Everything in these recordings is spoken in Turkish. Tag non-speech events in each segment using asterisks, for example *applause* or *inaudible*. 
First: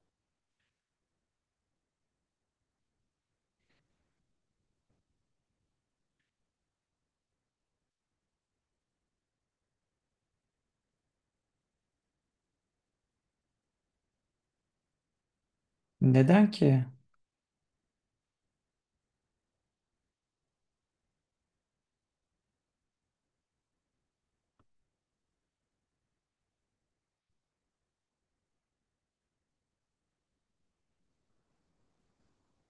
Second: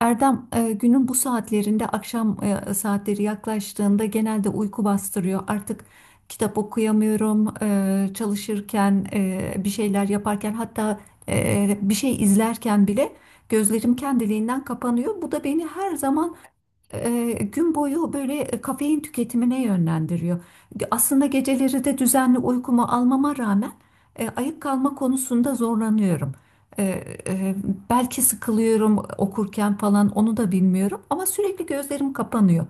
Erdem, günün bu saatlerinde akşam saatleri yaklaştığında genelde uyku bastırıyor. Artık kitap okuyamıyorum, çalışırken, bir şeyler yaparken, hatta bir şey izlerken bile gözlerim kendiliğinden kapanıyor. Bu da beni her zaman Neden ki? Gün boyu böyle kafein tüketimine yönlendiriyor. Aslında geceleri de düzenli uykumu almama rağmen ayık kalma konusunda zorlanıyorum. E, e, belki sıkılıyorum okurken falan, onu da bilmiyorum, ama sürekli gözlerim kapanıyor.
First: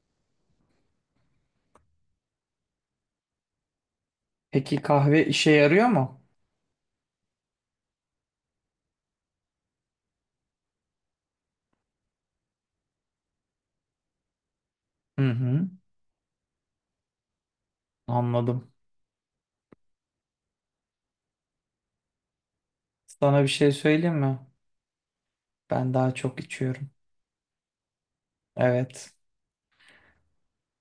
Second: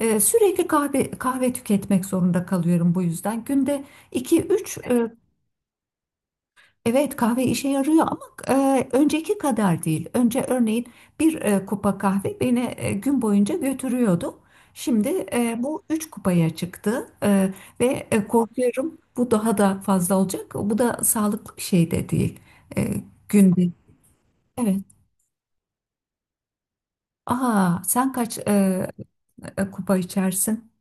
Sürekli kahve kahve tüketmek zorunda kalıyorum bu yüzden. Günde iki Peki üç e, kahve işe yarıyor mu? Evet, kahve işe yarıyor ama önceki kadar değil. Önce örneğin bir kupa kahve beni gün boyunca götürüyordu. Şimdi Hı e, hı, bu üç kupaya çıktı E, Ve anladım. korkuyorum, bu daha da fazla olacak. Bu da sağlıklı bir şey de değil. E, Sana bir Günde. şey söyleyeyim mi? Evet. Ben daha çok içiyorum. Aa, sen kaç Evet. Kupa içersin?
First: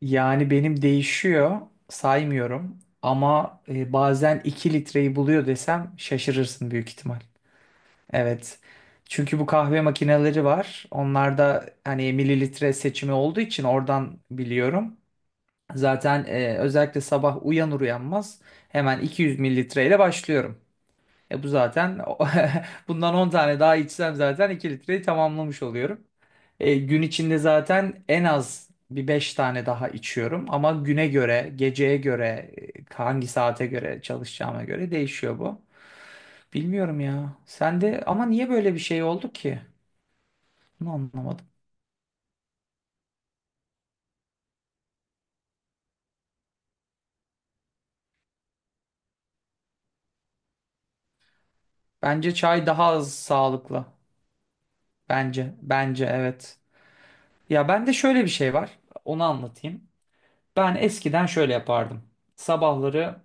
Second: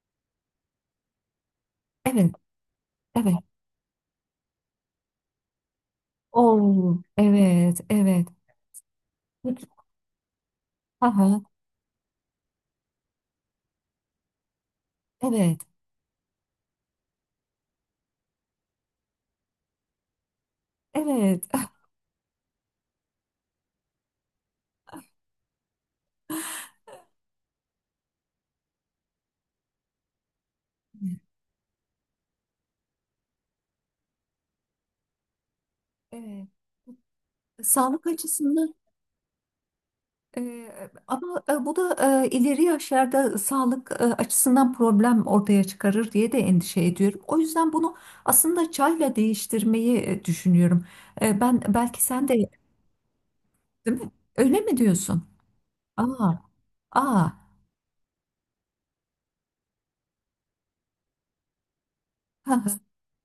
Yani benim değişiyor, Evet, saymıyorum. evet. Ama bazen 2 litreyi buluyor desem şaşırırsın büyük Oo, ihtimal. evet, evet. Evet. Çünkü bu kahve makineleri var. Aha, Onlarda hani mililitre seçimi olduğu için oradan biliyorum. evet, Zaten özellikle sabah uyanır uyanmaz hemen 200 mililitreyle başlıyorum. E evet. bu zaten *laughs* bundan 10 tane daha içsem zaten 2 litreyi tamamlamış oluyorum. *laughs* E, gün içinde zaten en az bir 5 tane daha içiyorum ama güne göre, geceye göre, hangi saate göre çalışacağıma göre değişiyor bu. Evet. Bilmiyorum ya. Sen de Sağlık ama niye açısından. böyle bir şey oldu ki? Ee, Bunu Ama anlamadım. Bu da ileri yaşlarda sağlık açısından problem ortaya çıkarır diye de endişe ediyorum. O yüzden bunu aslında çayla değiştirmeyi düşünüyorum. Ben, belki sen Bence de, çay daha az sağlıklı. değil mi? Öyle mi diyorsun? Bence, bence Aa, evet. aa, Ya bende şöyle bir şey var. Onu anlatayım. Ben eskiden şöyle yapardım. ha, ha, Sabahları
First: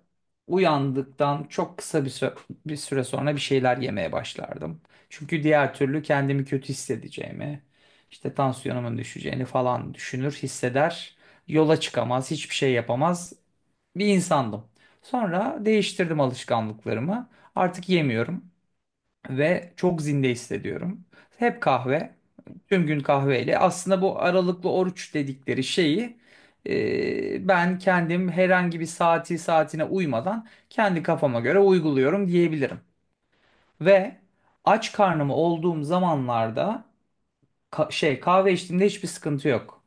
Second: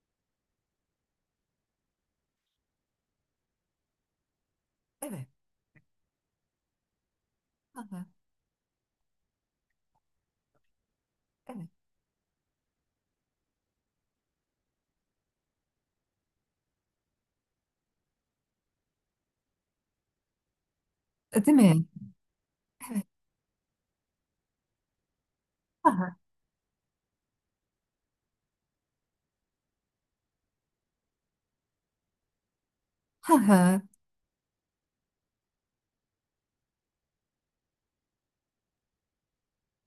uyandıktan çok kısa bir süre, bir süre sonra bir şeyler yemeye başlardım. evet, Çünkü diğer türlü kendimi kötü hissedeceğimi, ha, ha, işte tansiyonumun düşeceğini falan düşünür, hisseder. evet, Yola çıkamaz, hiçbir şey yapamaz bir insandım. Sonra değiştirdim alışkanlıklarımı. Artık yemiyorum ve çok zinde hissediyorum. Değil Hep mi? kahve, tüm gün kahveyle. Aslında bu aralıklı oruç dedikleri Ha, ha, şeyi ben kendim herhangi bir saati saatine uymadan kendi kafama göre uyguluyorum diyebilirim. ha, ha, Ve aç karnım olduğum zamanlarda şey kahve içtiğimde hiçbir sıkıntı yok.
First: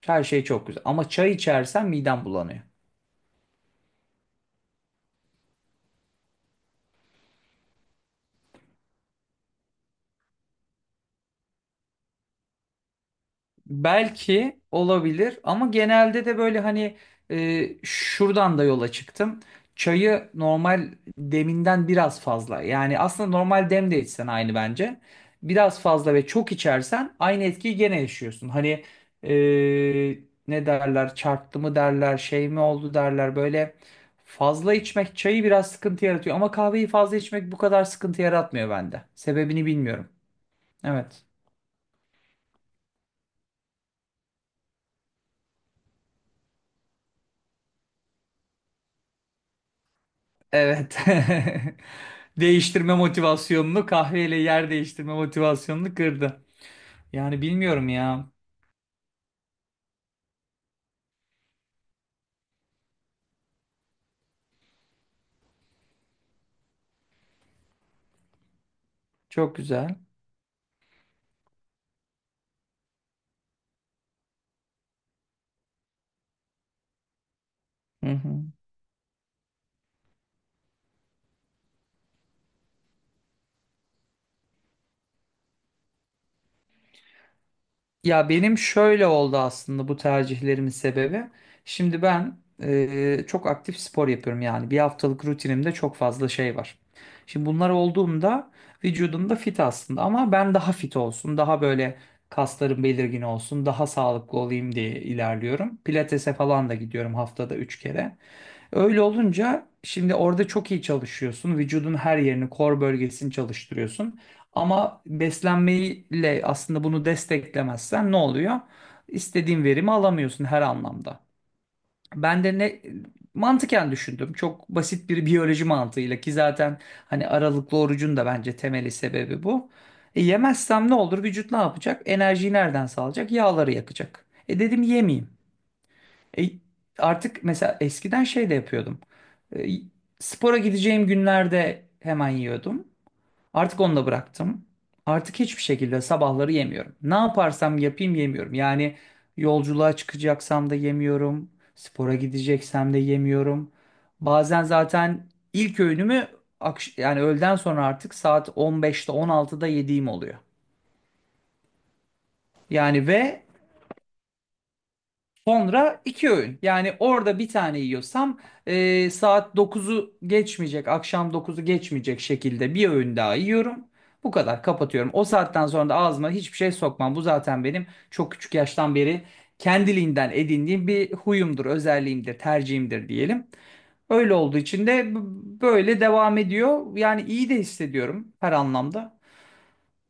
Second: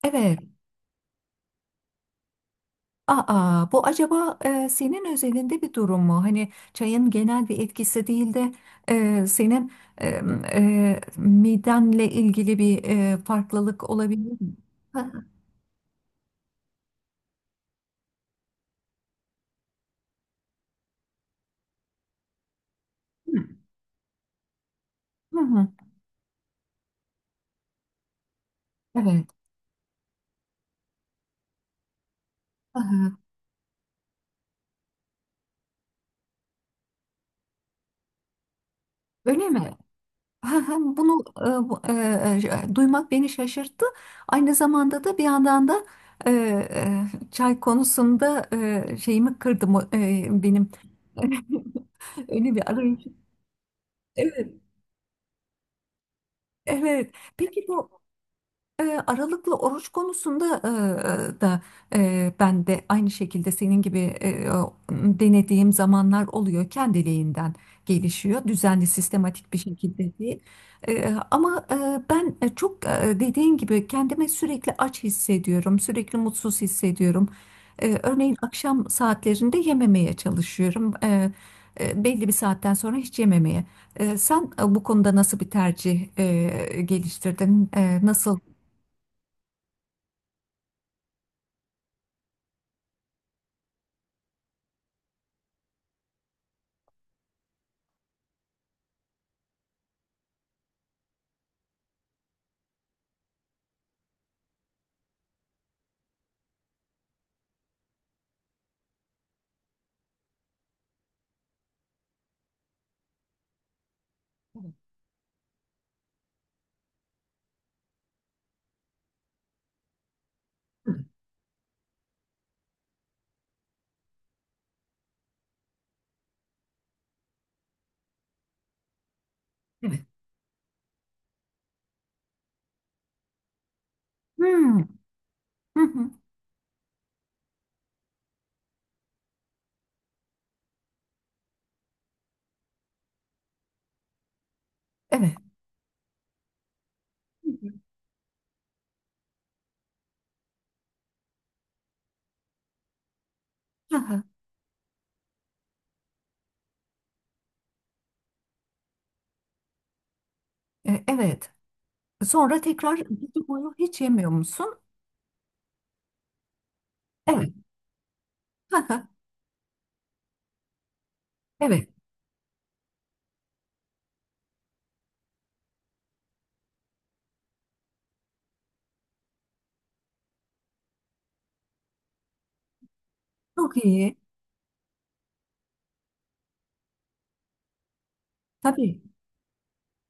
Her evet. şey çok güzel. Ama çay içersem midem bulanıyor. Aa, bu acaba senin özelinde bir durum mu? Hani çayın genel bir etkisi değil de senin e, midenle ilgili bir farklılık olabilir mi? Belki Hı olabilir ama genelde de böyle hani şuradan da yola çıktım. Çayı normal deminden biraz fazla. Yani aslında hı, normal dem de içsen aynı bence. hı hı, Biraz fazla ve çok içersen aynı etkiyi gene yaşıyorsun. Hani evet. e, ne derler çarptı mı derler şey mi Hı oldu hı. derler böyle fazla içmek çayı biraz sıkıntı yaratıyor. Ama kahveyi fazla içmek bu kadar sıkıntı yaratmıyor bende. Öyle Sebebini mi? bilmiyorum. Hı hı. Evet. Bunu duymak beni şaşırttı. Aynı zamanda da, bir yandan da, çay konusunda şeyimi kırdı mı- benim Evet. *laughs* *laughs* öyle bir Değiştirme arayış. motivasyonunu kahveyle Evet, yer değiştirme motivasyonunu kırdı. evet. Yani Peki bilmiyorum bu ya. E, Aralıklı oruç konusunda da ben de aynı şekilde senin gibi denediğim zamanlar oluyor. Kendiliğinden gelişiyor. Düzenli, sistematik Çok bir güzel. şekilde değil. Ama ben çok dediğin gibi kendimi sürekli aç hissediyorum. Sürekli mutsuz hissediyorum. E, Hı örneğin hı. akşam saatlerinde yememeye çalışıyorum. Belli bir saatten sonra hiç yememeye. Sen bu konuda nasıl bir tercih geliştirdin? E, Ya nasıl? benim şöyle oldu aslında bu tercihlerimin sebebi. Şimdi ben çok aktif spor yapıyorum yani bir haftalık rutinimde çok fazla şey var. Şimdi bunlar olduğumda vücudum da fit aslında ama ben daha fit olsun, daha böyle kaslarım belirgin olsun, daha sağlıklı olayım diye ilerliyorum. Pilatese falan da gidiyorum haftada 3 kere. Öyle olunca şimdi orada çok iyi çalışıyorsun. Vücudun her yerini, kor bölgesini çalıştırıyorsun. Ama beslenmeyle aslında bunu desteklemezsen ne oluyor? İstediğin verimi alamıyorsun her anlamda. Ben de ne mantıken düşündüm. Çok basit bir *laughs* biyoloji mantığıyla ki zaten hani aralıklı orucun da bence temeli sebebi bu. Evet. E, yemezsem ne olur? Vücut ne yapacak? Enerjiyi nereden sağlayacak? Yağları yakacak. E Hmm. dedim yemeyeyim. Hı hı. E, artık mesela eskiden şey de yapıyordum. E, spora gideceğim günlerde hemen yiyordum. Artık onu da bıraktım. Evet. Artık hiçbir şekilde sabahları yemiyorum. Ne Hı hı. yaparsam yapayım yemiyorum. Yani yolculuğa çıkacaksam da yemiyorum. Spora gideceksem de yemiyorum. Aha, Bazen zaten ilk öğünümü yani öğleden sonra artık saat 15'te 16'da yediğim oluyor. Evet. Sonra tekrar Yani gece boyu hiç yemiyor musun? sonra iki öğün. Yani orada Evet. bir tane yiyorsam Aha, saat dokuzu geçmeyecek, akşam dokuzu evet. geçmeyecek şekilde bir öğün daha yiyorum. Bu kadar kapatıyorum. O saatten sonra da ağzıma hiçbir şey sokmam. Bu zaten benim çok küçük yaştan beri kendiliğinden edindiğim bir huyumdur, özelliğimdir, tercihimdir diyelim. Çok iyi. Öyle olduğu için de böyle devam ediyor. Yani iyi de hissediyorum her Tabii. anlamda.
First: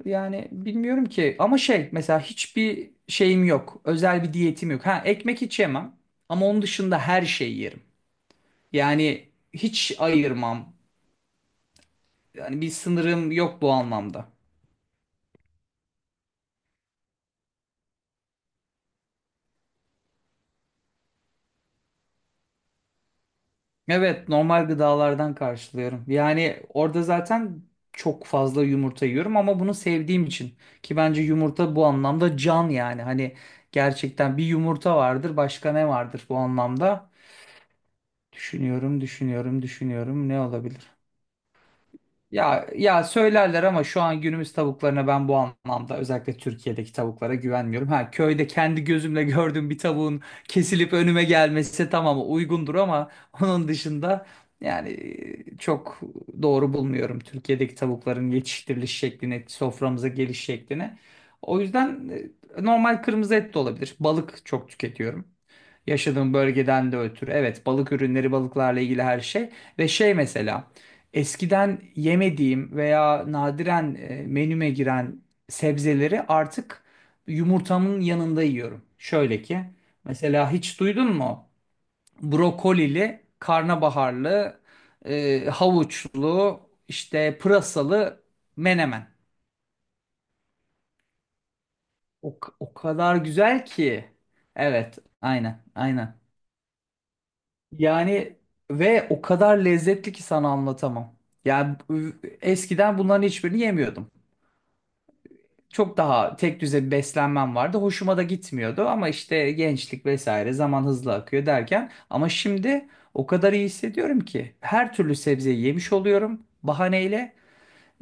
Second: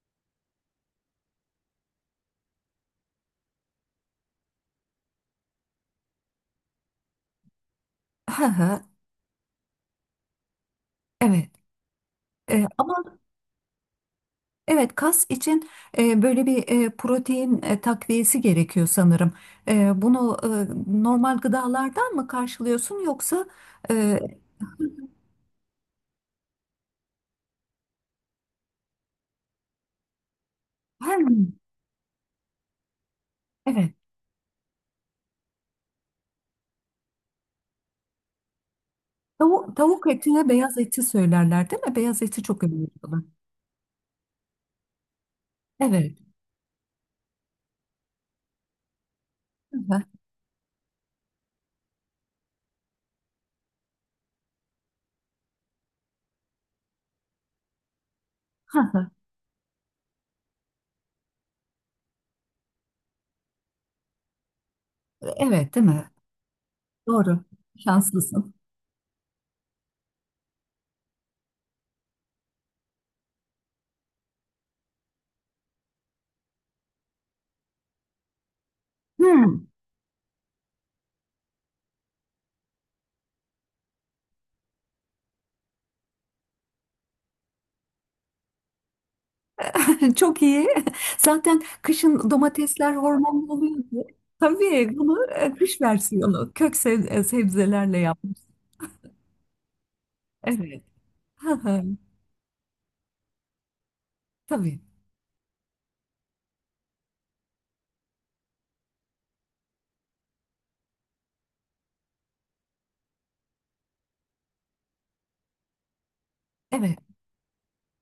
Yani bilmiyorum ki ama şey mesela hiçbir şeyim yok. Özel bir diyetim yok. Ha ekmek hiç yemem ama onun dışında her şeyi yerim. Aha, Yani hiç ayırmam. evet. E, Yani bir ama sınırım yok bu anlamda. evet, kas için böyle bir protein takviyesi gerekiyor sanırım. Bunu normal gıdalardan mı karşılıyorsun, yoksa e, Evet normal gıdalardan karşılıyorum. Yani orada zaten çok fazla yumurta yiyorum ama bunu sevdiğim için. Ki her. bence yumurta bu anlamda can yani. Hani Evet. gerçekten bir yumurta vardır başka ne vardır bu anlamda. Düşünüyorum, düşünüyorum, Tavuk düşünüyorum ne etine beyaz olabilir? eti söylerler, değil mi? Beyaz eti çok Ya önemli ya olan. söylerler ama şu an günümüz tavuklarına ben bu anlamda Evet. özellikle Türkiye'deki tavuklara güvenmiyorum. Ha köyde kendi gözümle gördüğüm bir Aha, tavuğun kesilip önüme gelmesi tamam uygundur ama onun dışında yani çok doğru bulmuyorum Türkiye'deki tavukların yetiştiriliş aha. şeklini, soframıza geliş şeklini. O yüzden normal kırmızı et de olabilir. Balık çok tüketiyorum. Evet, değil mi? Yaşadığım bölgeden de ötürü. Doğru. Evet, balık ürünleri, Şanslısın. balıklarla ilgili her şey. Ve şey mesela, eskiden yemediğim veya nadiren menüme giren sebzeleri artık yumurtamın yanında yiyorum. Şöyle ki, Hmm, mesela hiç duydun mu? Brokolili, karnabaharlı, havuçlu, işte pırasalı menemen. *laughs* çok iyi. *laughs* Zaten kışın O, o domatesler kadar hormonlu güzel oluyor oluyordu. ki. Tabii Evet, bunu aynen, kış aynen. versiyonu, kök sebzelerle yapmış. Yani ve o kadar lezzetli ki sana Evet. anlatamam. *laughs* Hı Yani hı. Eskiden bunların hiçbirini yemiyordum. Tabii. Çok daha tek düze bir beslenmem vardı. Hoşuma da gitmiyordu ama işte gençlik vesaire zaman hızlı akıyor derken ama şimdi o kadar iyi hissediyorum ki her türlü sebzeyi yemiş oluyorum Evet. bahaneyle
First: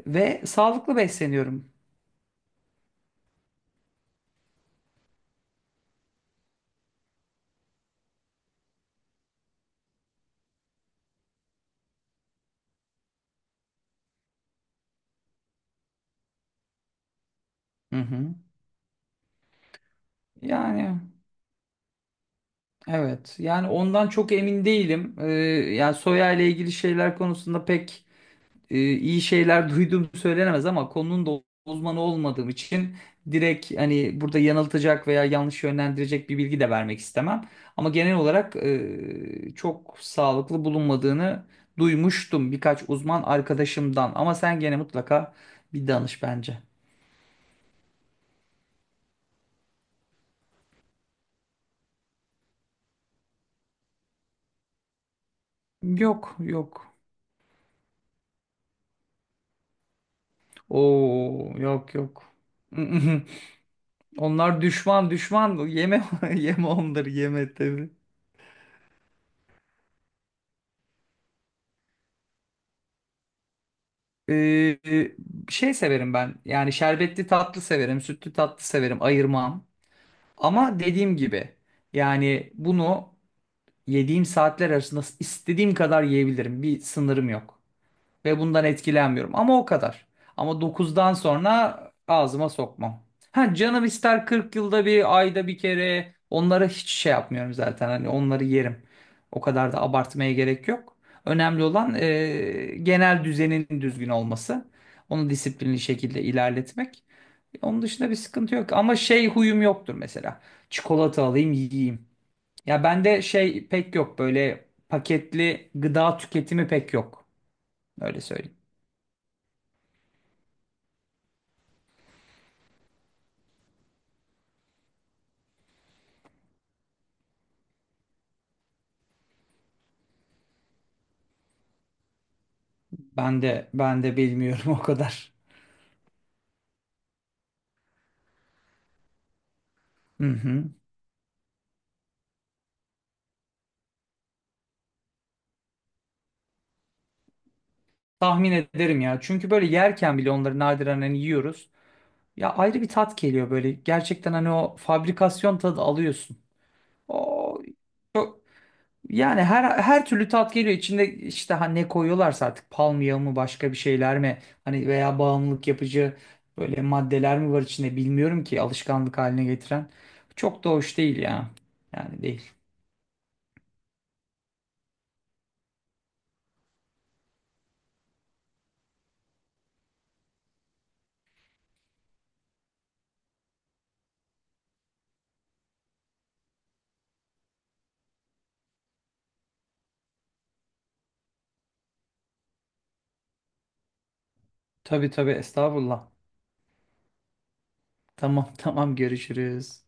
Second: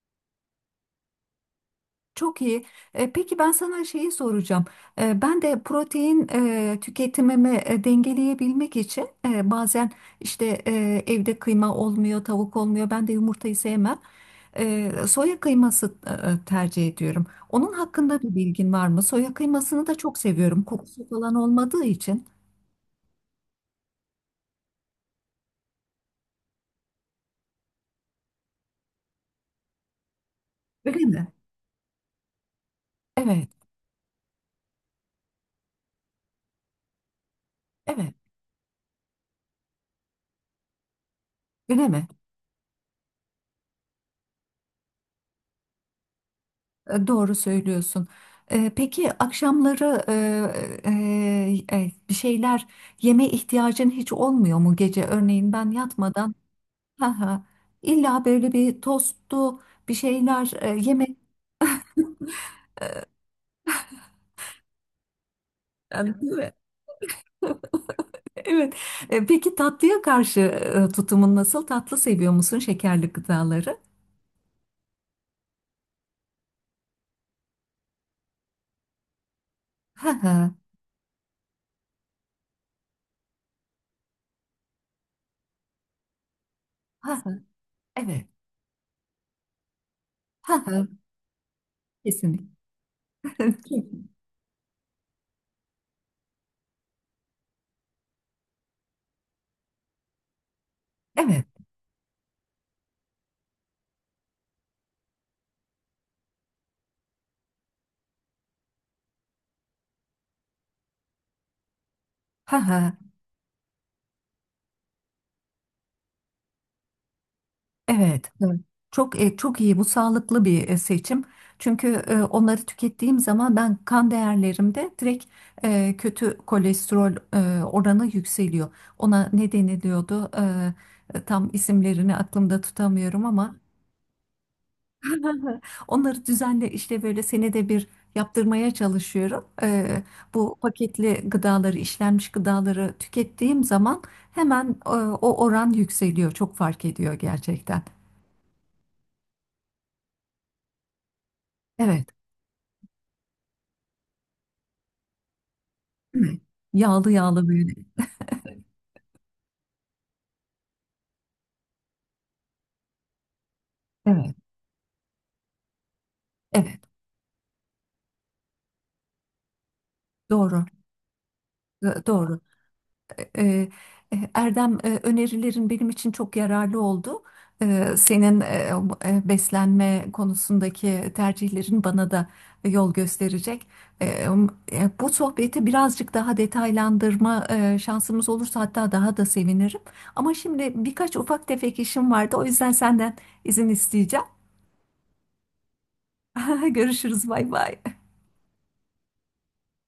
ve sağlıklı besleniyorum. Çok iyi. Peki ben sana şeyi soracağım. Ben de protein tüketimimi dengeleyebilmek için bazen, işte, evde kıyma olmuyor, tavuk olmuyor. Ben de yumurtayı sevmem. Soya kıyması tercih ediyorum. Onun Hı hakkında bir hı. bilgin var mı? Soya kıymasını da çok seviyorum. Yani Kokusu falan olmadığı için. evet yani ondan çok emin değilim. Yani soya ile ilgili şeyler konusunda pek iyi şeyler duyduğum söylenemez ama Öyle konunun mi? da uzmanı olmadığım için Evet, direkt hani burada yanıltacak veya yanlış yönlendirecek bir bilgi de vermek istemem. Ama evet. genel olarak çok sağlıklı bulunmadığını Öyle mi? duymuştum birkaç uzman arkadaşımdan. Ama sen gene mutlaka bir danış bence. Doğru söylüyorsun. Peki akşamları bir şeyler yeme ihtiyacın hiç olmuyor mu gece? Örneğin ben yatmadan, Yok yok. ha ha, illa böyle bir tostlu bir şeyler yeme. Oo yok yok. *laughs* Onlar düşman düşman yeme *laughs* Evet. *laughs* yeme onları yeme tabii. Evet. Peki tatlıya karşı tutumun nasıl? Tatlı seviyor musun, şekerli gıdaları? Ee, şey severim ben. Yani şerbetli tatlı severim, sütlü tatlı severim, ayırmam. Ha ha, Ama dediğim gibi yani bunu yediğim saatler arasında istediğim kadar yiyebilirim. Bir ha sınırım ha. yok. Evet. Ve bundan etkilenmiyorum. Ama o kadar. Ha Ama ha. dokuzdan sonra ağzıma Kesinlikle. sokmam. Ha canım *laughs* ister 40 yılda bir, ayda bir kere. Onlara hiç şey yapmıyorum zaten. Hani onları yerim. O kadar da abartmaya gerek yok. Evet. Önemli olan genel düzenin düzgün olması. Onu disiplinli şekilde ilerletmek. Onun dışında bir sıkıntı yok. Ama şey huyum yoktur mesela. Çikolata alayım yiyeyim. Ha ha. Ya bende şey pek yok böyle paketli gıda tüketimi pek yok. Öyle Evet, söyleyeyim. evet. Çok iyi bu, sağlıklı bir seçim. Çünkü onları tükettiğim zaman ben kan değerlerimde direkt kötü kolesterol oranı yükseliyor. Ona ne deniliyordu? Tam isimlerini aklımda tutamıyorum Ben ama de ben de bilmiyorum *laughs* o kadar. *laughs* onları düzenle işte böyle senede bir yaptırmaya çalışıyorum. E, Hı bu hı. paketli gıdaları, işlenmiş gıdaları tükettiğim zaman hemen o oran yükseliyor. Çok fark ediyor gerçekten. Tahmin ederim ya. Çünkü böyle yerken bile onları nadiren hani yiyoruz. Evet. Ya ayrı bir tat geliyor böyle. Gerçekten hani o fabrikasyon tadı alıyorsun. Evet. Yağlı yağlı O böyle. çok- yani her her türlü tat geliyor. İçinde işte hani ne koyuyorlarsa artık palmiye mı başka bir şeyler Evet, mi hani veya bağımlılık yapıcı evet. böyle maddeler mi var içinde bilmiyorum ki alışkanlık haline getiren. Çok Doğru. da hoş değil ya. Yani Doğru. değil. E, e, Erdem, önerilerin benim için çok yararlı oldu. Senin beslenme konusundaki tercihlerin bana da yol gösterecek. E, um, Bu sohbeti birazcık daha detaylandırma şansımız olursa hatta daha da sevinirim. Ama şimdi birkaç ufak tefek işim vardı. O yüzden senden izin isteyeceğim. Tabii tabii estağfurullah. *laughs* Görüşürüz. Bay bay. Tamam *laughs* tamam görüşürüz.